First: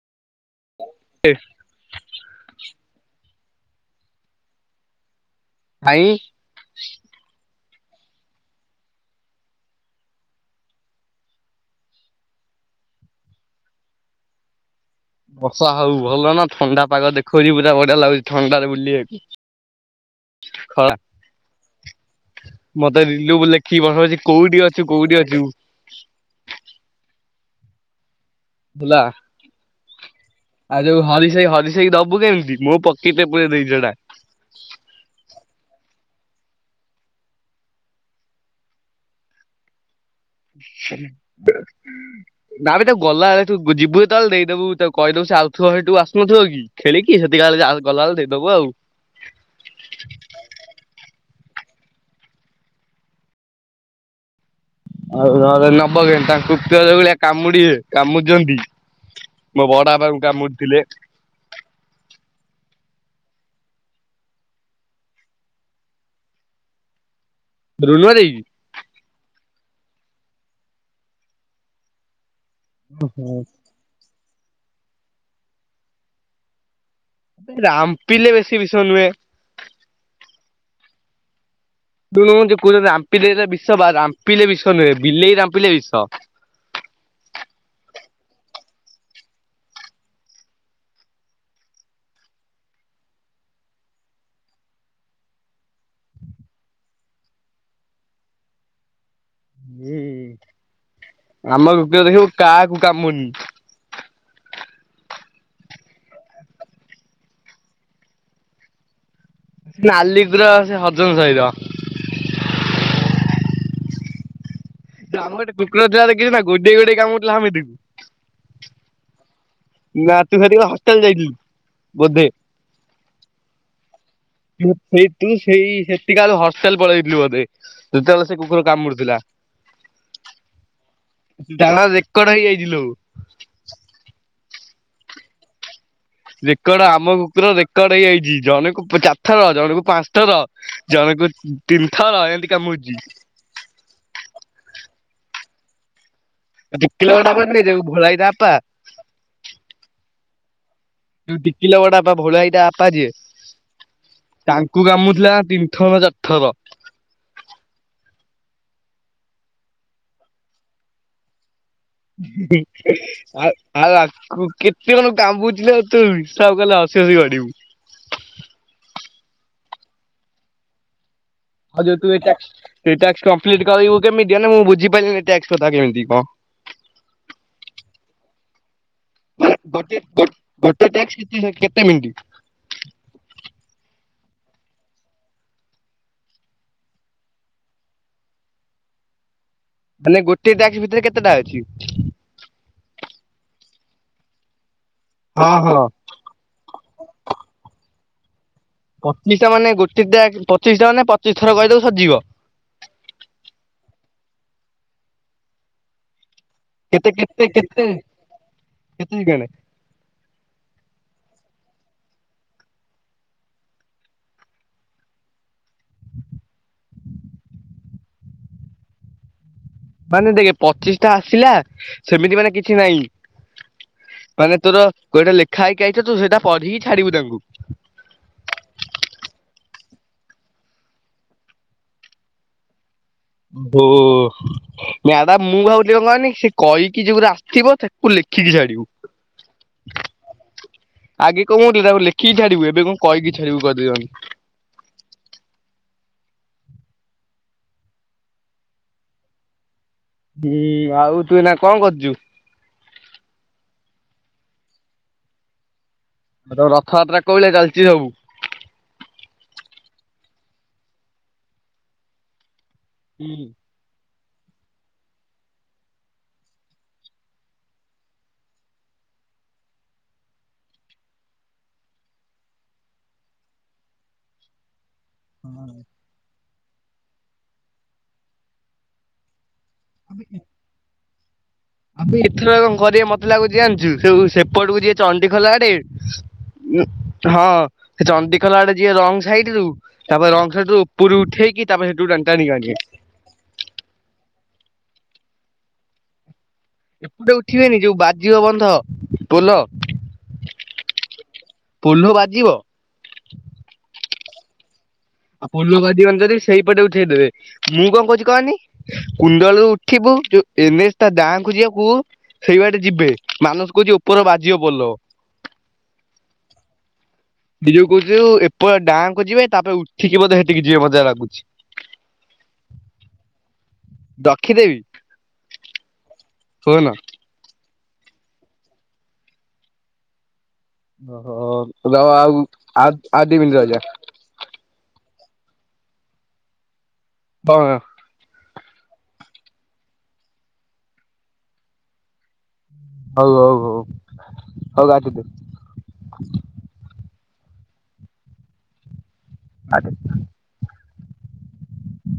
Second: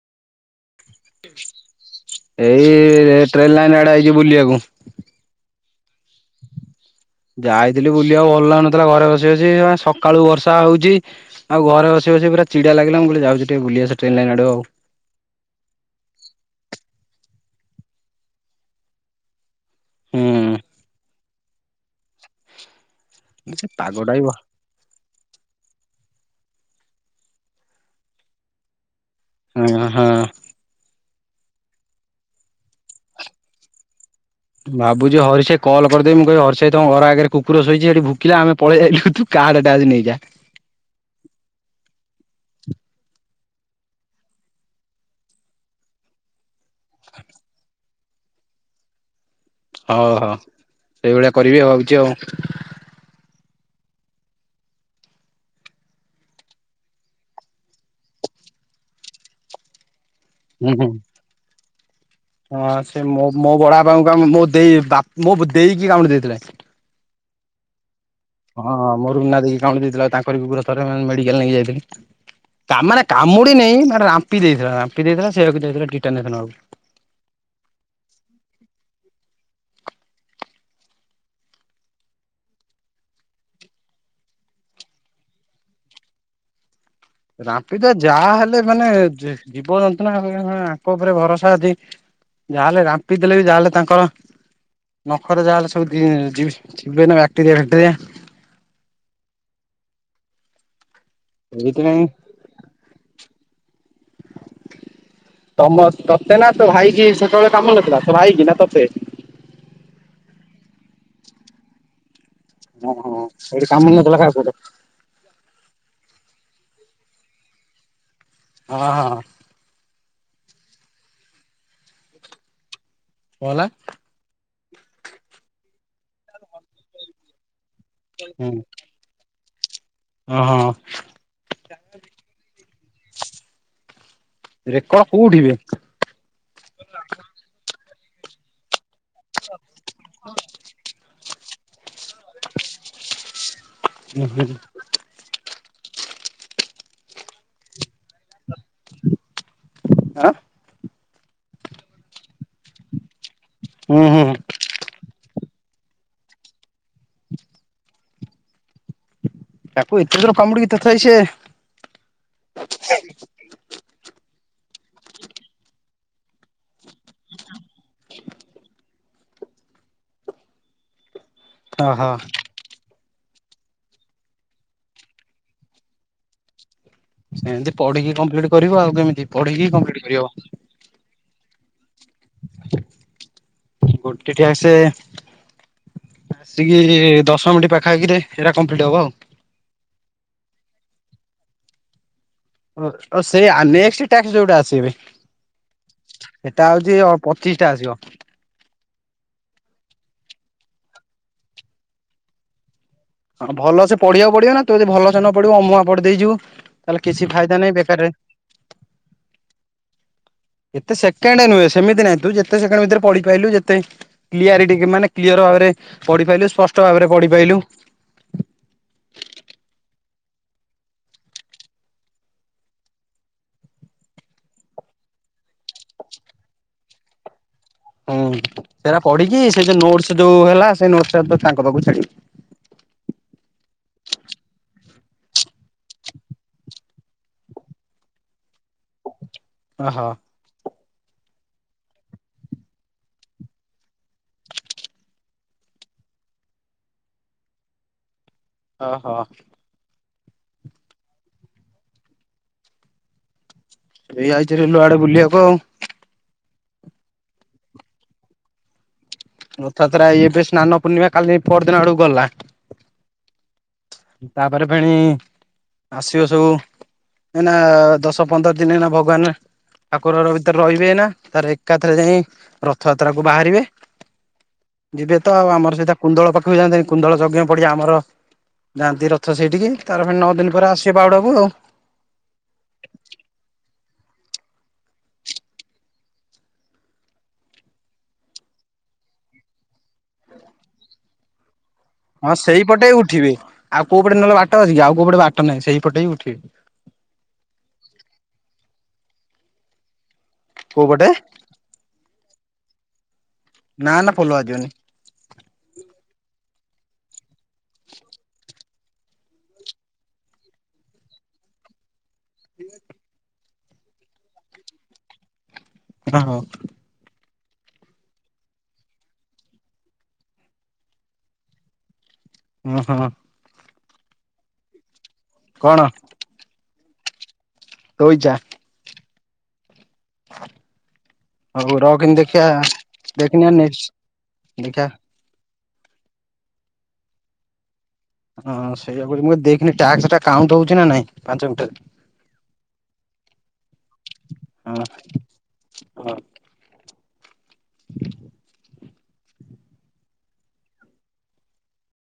ଏଇ train line ଆଡେ ଆଇଛି ବୁଲିବାକୁ। ଭାଇ। ଯାଇଥିଲି ବୁଲିବାକୁ ଭଲ ଲାଗୁନଥିଲା ଘରେ ବସି ବସି ସକାଳୁ ବର୍ଷା ହଉଛି ଆଉ ଘରେ ବସି ବସି ଚିଡ଼ା ଲାଗିଲା ମୁଁ କହିଲି ଯାଉଛି ଟିକେ ବୁଲି ଆସେ ଟ୍ରେନ ଲାଇନ ଆଡେ ଆଉ। ବର୍ଷା ହଉ ଭଲ ନା ଥଣ୍ଡା ପାଗ ଦେଖଉଛି ପୁରା ବଢିଆ ଲାଗୁଛି ଥଣ୍ଡାରେ ବୁଲିବାକୁ। [inaudible] [inaudible] ମତେ ରିଲୁ ସେ ଲେଖି ପାଗଟା ବି ପଠୋଉଛି ହଁ କୋଉଠି ଅଛୁ କୋଉଠି ଅଛୁ? ବୁଲା ହଁ ହଁ। ସେଇ ହରି ସେଇ ଦବୁ କେମିତି ମୁଁ ପକେଟରେ ପୁରେ ଦେଇଚି ସେଟା। ଭାବୁଚି ହରିଶ ଭାଇ କଲ୍ ମୁଁ କହିଦେବି ହରି ସହିତ ତମ ଘର ଆଗରେ କୁକୁର ଶୋଇଛି ସେଠି ଭୁକିଲା ଆମେ ପଳେଆଇଲୁ ତୁ କାର୍ଡ ଆସି ନେଇଯା। ନା ବେ ତାକୁ ଗଲା ବେଳେ ତୁ ଯିବୁ ଯେତେବେଳେ ଦେଇଦେବୁ ତାକୁ କହିଦବୁ ଯାଉଥିବ ସେଠୁ ଆସୁନଥିବ କି ଖେଳିକି ସେତିକିବେଳେ ଗଲାବେଳେ ଦେଇଦବୁ ଆଉ। ହଉ ହଉ ସେଇଭଳିଆ କରିବି ଭାବୁଛି ଆଉ। ଆଉ ନବ କେମିତି ତାଙ୍କ କୁକୁର ଯୋଉ ଭଳିଆ କାମୁଡିିବେ କାମୁଡ଼ି ଦିଅନ୍ତି। ମୋ ବଡ ବାପା କୁ ହୁଁ ହୁଁ ହଁ ସେ ମୋ ମୋ ବଡ ବାପାଙ୍କୁ କାମୁ ମୋ ଦେଇ ବାପ ମୋ ଦେଇକି କାମୁଡି ଦେଇଥିଲା। ରୁନୁ ଭାଇ ହଁ ମୋ ରୁନା ଦେଇକି କାମୁଡି ଦେଇଥିଲା ତାଙ୍କରି କୁକୁର ଥରେ ମେଡିକାଲ ନେଇକି ଯାଇଥିଲି। ମାନେ କାମୁଡିନି ମାନେ ରାମ୍ପି ଦେଇଥିଲା ରାମ୍ପି ଦେଇଥିଲା ସେୟାକୁ ଯାଇଥିଲା ଟିଟନାଶ ନବାକୁ ରାମ୍ପିଲେ ବେଶୀ ବିଷ ନୁହେଁ। ଦେଖୁନୁ ମତେ କୋହୁଚନ୍ତି ରାମ୍ପି ଦେଲେ ବିଷ ବା ରାମ୍ପିଲେ ବିଷ ନୁହେଁ ବିଲେଇ ରାମ୍ପିଲେ ବିଷ। [inaudible] ରାମ୍ପି ଦେବେ ଯାହା ହେଲେ ମାନେ ଜୀ-ଜୀବ ଜନ୍ତୁ ନା [unintelligible] ତାଙ୍କ ଉପରେ ଭରସା ଅଛି। ଯାହାହେଲେ ରାମ୍ପି ଦେଲେ ବି ଯାହାହେଲେ ତାଙ୍କ ନଖରେ ଯାହା ହେଲେ ସବୁ ଦି ଯି-ଯିବେ ନା ବ୍ୟାକ୍ଟେରିଆ ଫ୍ୟାକ୍ଟେରିଆ। ଜି ଆମ ସେଇଥିପାଇଁ କୁକୁର ଦେଖିବୁ କାହାକୁ କାମୁଡିନି। ତମ ତତେ ନା ତୋ ଭାଇ କିି ସେତେବେଳେ କାମୁଡି ନଥିଲା ତୋ ଭାଇ କି ନା ତତେ? ସେ ନାଲି ପୂର ସେ ହରିଜନ ସାହିର ଓହୋ ସେଇଠି କାମୁଡ଼ି ନଥିଲା କାହାକୁ ଗୋଟେ ଆମର ଗୋଟେ କୁକୁର ଥିଲା ଦେଖିଚି ନା ଗୋଡେଇ ଗୋଡେଇ କାମଡୁଥିଲା ସମସ୍ତିକୁ। ହଁ ଅ। ନାଁ ତୁ ସେତିକି ବୋଳେ ହଷ୍ଟେଲ ଯାଇଥିଲୁ ବୋଧେ? କଣ ହେଲା? [unintelligible] ସେଇ ତୁ ସେଇ ସେତିକା ବେଳକୁ ହଷ୍ଟେଲ ପଳେଇଥିଲୁ ବୋଧେ। ଯେତେବେଳେ ସେ ହୁଁ କୁକୁର କାମୁଡୁଥିଲା। ଓହୋ ତାର ରେକର୍ଡ ହେଇଯାଇଚିଲୋ। ରେକର୍ଡ କୋଉଠି ବେ? ରେକର୍ଡ ଆମ କୁକୁର ରେକର୍ଡ ହେଇଯାଇଚି ଜଣୁକୁ ଚାରି ଥର ଜଣକୁ ପାଞ୍ଚ ଥର ଜଣକୁ ତିନିଥର ଏମିତି କାମୁଡିଚି। ଉଁ ହୁଁ। [unintelligible] ଯୋଉ ଭୋଳା ଭାଇ ତା ବାପା। ଆଁ। ଯୋଉ ଟିକିଲା ବଡବାପା ଭୋଳା ଭାଇ ତା ବାପା ଯିଏ ହୁଁ ହୁଁ ତାଙ୍କୁ କାମୁଡିଥିଲା ଟି ଥର ଚାରିଥର ତାକୁ ଏତେ ଥର କାମୁଡିକି ତଥାପି ସିଏ [unintelligible] ଆଉ ଆକୁ କେତେ ଜଣଙ୍କୁ କାମୁଥିଲ ତୁ ହିସାବ କଲେ ହସି ହସି ଗଡିବୁ। [inaudible] ଆଉ ଯୋଉ ଓହୋ ତୁ ଏଟା ସେଇ ଟାକ୍ସ କମ୍ପଲିଟି କରିବୁ କେମିତି ମାନେ ମୁଁ ବୁଝିପାରିଲିନି ଟ୍ୟାକ୍ସ କଥା କେମିତି କଣ? ସେମତି ପଢିକି କମ୍ପ୍ଲିଟ କରିବୁ ଆଉ କେମିତି ପଢିକି ଗୋଟେ କମ୍ପଲିଟି କରି ହବ। ଗୋଟେ ଟାକ୍ସ କେତେ କେତେ ମିନିଟ୍? ଗୋଟେ ଟ୍ୟାକ୍ସ ଆସିକି ଦଶ ମିନିଟ ପାଖାପାଖି ରେ ଏରା କମ୍ପ୍ଲିଟ ହବ ଆଉ। ମାନେ ଗୋଟେ ଟ୍ୟାକ୍ସ ଭିତରେ କେତେଟା ଅଛି? ଓ ଓ ସେଇଆ ନେକ୍ସଟ ଟ୍ୟାକ୍ସ ଯୋଉଟା ଆସିବି ହଁ ହଁ। ଏଟା ହୋଉଚି ଅ ପଚିଶି ଟା ଆସିବ। ପଚିଶ ଟା ମାନେ ଗୋଟେ ଟ୍ୟା ପଚିଶି ଟା ମାନେ ପଚିଶି ଥର କହିଦବୁ ସରିଯିବ। ହଁ ଭଲ ସେ ପଢିବାକୁ ପଡିବ ନା ତୁ ଯଦି ଭଲସେ ନ ପଢିବୁ ଅମୁହାଁ ପଢି ଦେଇ ଯିବୁ ତାହେଲେ କେତେ କିଛି କେତେ ଫାଇଦା ନାହିଁ କେତେ ବେକାର ଟାରେ କେତେ ସେକେଣ୍ଡ? ଏତେ ସେକେଣ୍ଡ ନୁହେଁ ସେମିତି ନାଇ ତୁ ଯେତେ ସେକେଣ୍ଡ ଭିତରେ ପଢି ପାଇଲୁ ଯେତେ କ୍ଲିଅରିଟି ମାନେ କ୍ଲିୟର ଭାବେ ରେ ପଢିପାଇଲୁ ସ୍ପଷ୍ଟ ଭାବରେ ପଢି ପାଇଲୁ। ମାନେ ଦେଖ ପଚିଶି ଟା ଆସିଲା ସେମିତି ମାନେ କିଛି ନାଇଁ। ମାନେ ତୋର କୋଉଟା ଲେଖା ହେଇକି ଆଇଥିଚି ତୁ ସେଇଟା ପଢିକି ଛାଡିବୁ ତାଙ୍କୁ। ହୁଁ ସେଟା ପଢିକି ସେ ଯୋଉ ନୋଟସ୍ ଯୋଉ ହେଲା ସେ ନୋଟସ୍ ତାଙ୍କ ପାଖକୁ ଛାଡିବୁ। [inaudible] ନାଁବା ମୁଁ ଭାବୁଥିଲି କଣ କହନି ସେ କହିକି ଯୋଉରା ଆସିଥିବ ତାକୁ ଲେଖିକି ଛାଡିବୁ। ଅ ହ। ଆଗେ କଣ ଗୋଟେ ଲେଖିକି ଛାଡିବୁ ଏବେ କଣ କହିକି ଛାଡିବୁ କରିଦେଇଛନ୍ତି। [inaudible] ଅ ହ। ବି ଆଉ ତୁ ନା କଣ କରୁଚୁ? ଏଇ ଆାଇଚି ବିଲଆଡେ ବୁଲିବାକୁ ଆଉ। ରଥଯାତ୍ରା କୋଉଭଳିଆ ଚାଲିଛି ସବୁ? ରଥଜାତ୍ରା ଏବେ ସ୍ନାନ ପୂର୍ଣ୍ଣିମା କାଲି ପରଦିନ ଆଡ଼କୁ ଗଲା। ହୁଁ। ତାପରେ ଫେଣି ଆସିବ ସବୁ। ଏଇନା ଦଶ ପନ୍ଦର ଦିନ ଏଇନା ଭଗବାନେ- - ଠାକୁରଘର ଭିତରେ ରହିବେ ଏଇନା ତାରେ ଏକାଥରେ ଯାଇ ରଥଯାତ୍ରା କୁ ବାହାରିବେ। [inaudible] ଯିବେ ତ ଆଉ ଆମର ସହିତା କୁନ୍ଦଳ ପାଖକୁ ବି ଯାଆନ୍ତି କୁନ୍ଦଳ ଯଜ୍ଞ ପଡିଆ ଆମର ଯାଆନ୍ତି ରଥ ସେଇଠିକି। ତାରେ ପୁଣି ନଅ ଦିନ ପରେ ଆସିବେ ବାହୁଡାକୁ ଆଉ। ଆମେ ଏଥର କଣ କରିବା ମତେ ଲାଗୁଚି ଜାଣିଚୁ ସବୁ ସେପଟକୁ ଯିବେ ଚଣ୍ଡି ଖୋଲ ଆଡେ। ଉ ହଁ ସେ ଚଣ୍ଡିଖୋଲ ଆଡେ ଯିବେ ରଙ୍ଗ ସାଇଡ ରୁ। ତାପରେ ରଂଗ ସାଇଡରୁ ଉପରୁ ଉଠେଇକି ତାପରେ ହେଠୁ ଟାଣି ହଁ ଟାଣିକି ସେଇପଟେ ଉଠିବେ। ଆଣିବେ। ଆଉ କୋଉ ପଟେ ନହେଲେ ବାଟ ଅଛି ଆଉକଉ ପଟେ ବାଟ ନାହିଁ ସେଇପଟ ବି ଉଠିବେ। ଏପଟେ ଉଠିବେନି ଯୋଉ ବାଜିବ ବନ୍ଧ ପୋଲ। କୋଉ ପଟେ ପୋହ୍ଲ ବାଜିବ। ନା ନା ପୋଲ ବାଯିବନି। ଆଉ ପୋଲ ବାଜିବନି ଜଦି ସେଇପଟେ ଉଠେଇଦେବେ ମୁଁ କଣ କହୁଚି କହନି। କୁଣ୍ଡଳୁ ଉଠିବୁ ଯୋଉ ଏନଏଚ ଟା ଡାଙ୍କୁ ଯିବାକୁ ସେଇ ବାଟେ ଯିବେ ମାନସ କହୁଛି ଉପର ବାଜିିବ ପୋଲ। ଆ ହଁ। ଦି ଯଉ କହୁଚୁ ଏପ ଡାଁହାକୁ ଯିବେ ତାପରେ ଉଠିକି ବୋଧେ ହେଠିକି ଯିବେ ମତେ ଜାହା ଲାଗୁଚି। ଅ ହ। ରକ୍ଷି ଦେବୀ। କଣ। ହଉ ହେଲା। ରଇ ଯା। ହ। ଓହୋ [inaudible] ହଉ ରହ ରଖନି ଆଉ ଦେଖିଆ ଆଉ ଆଉ ଦି ଦେଖିନି ଆ ମିନିଟ୍ ରହିଯା ଦେଖିବା। ହ। [inaudible] ହଁ ସେଇଆ କହୁଚି ମୁଁ ଦେଖେନି ଟ୍ୟାକ୍ସଟା କାଉଣ୍ଟ ହଉଛି ନା ନାଇଁ ପାଞ୍ଚମିନ୍ଟ ରେ। ହଉ ହଉ ହଉ ହଉ ଆଟି ଦେ। । ଆଟେ।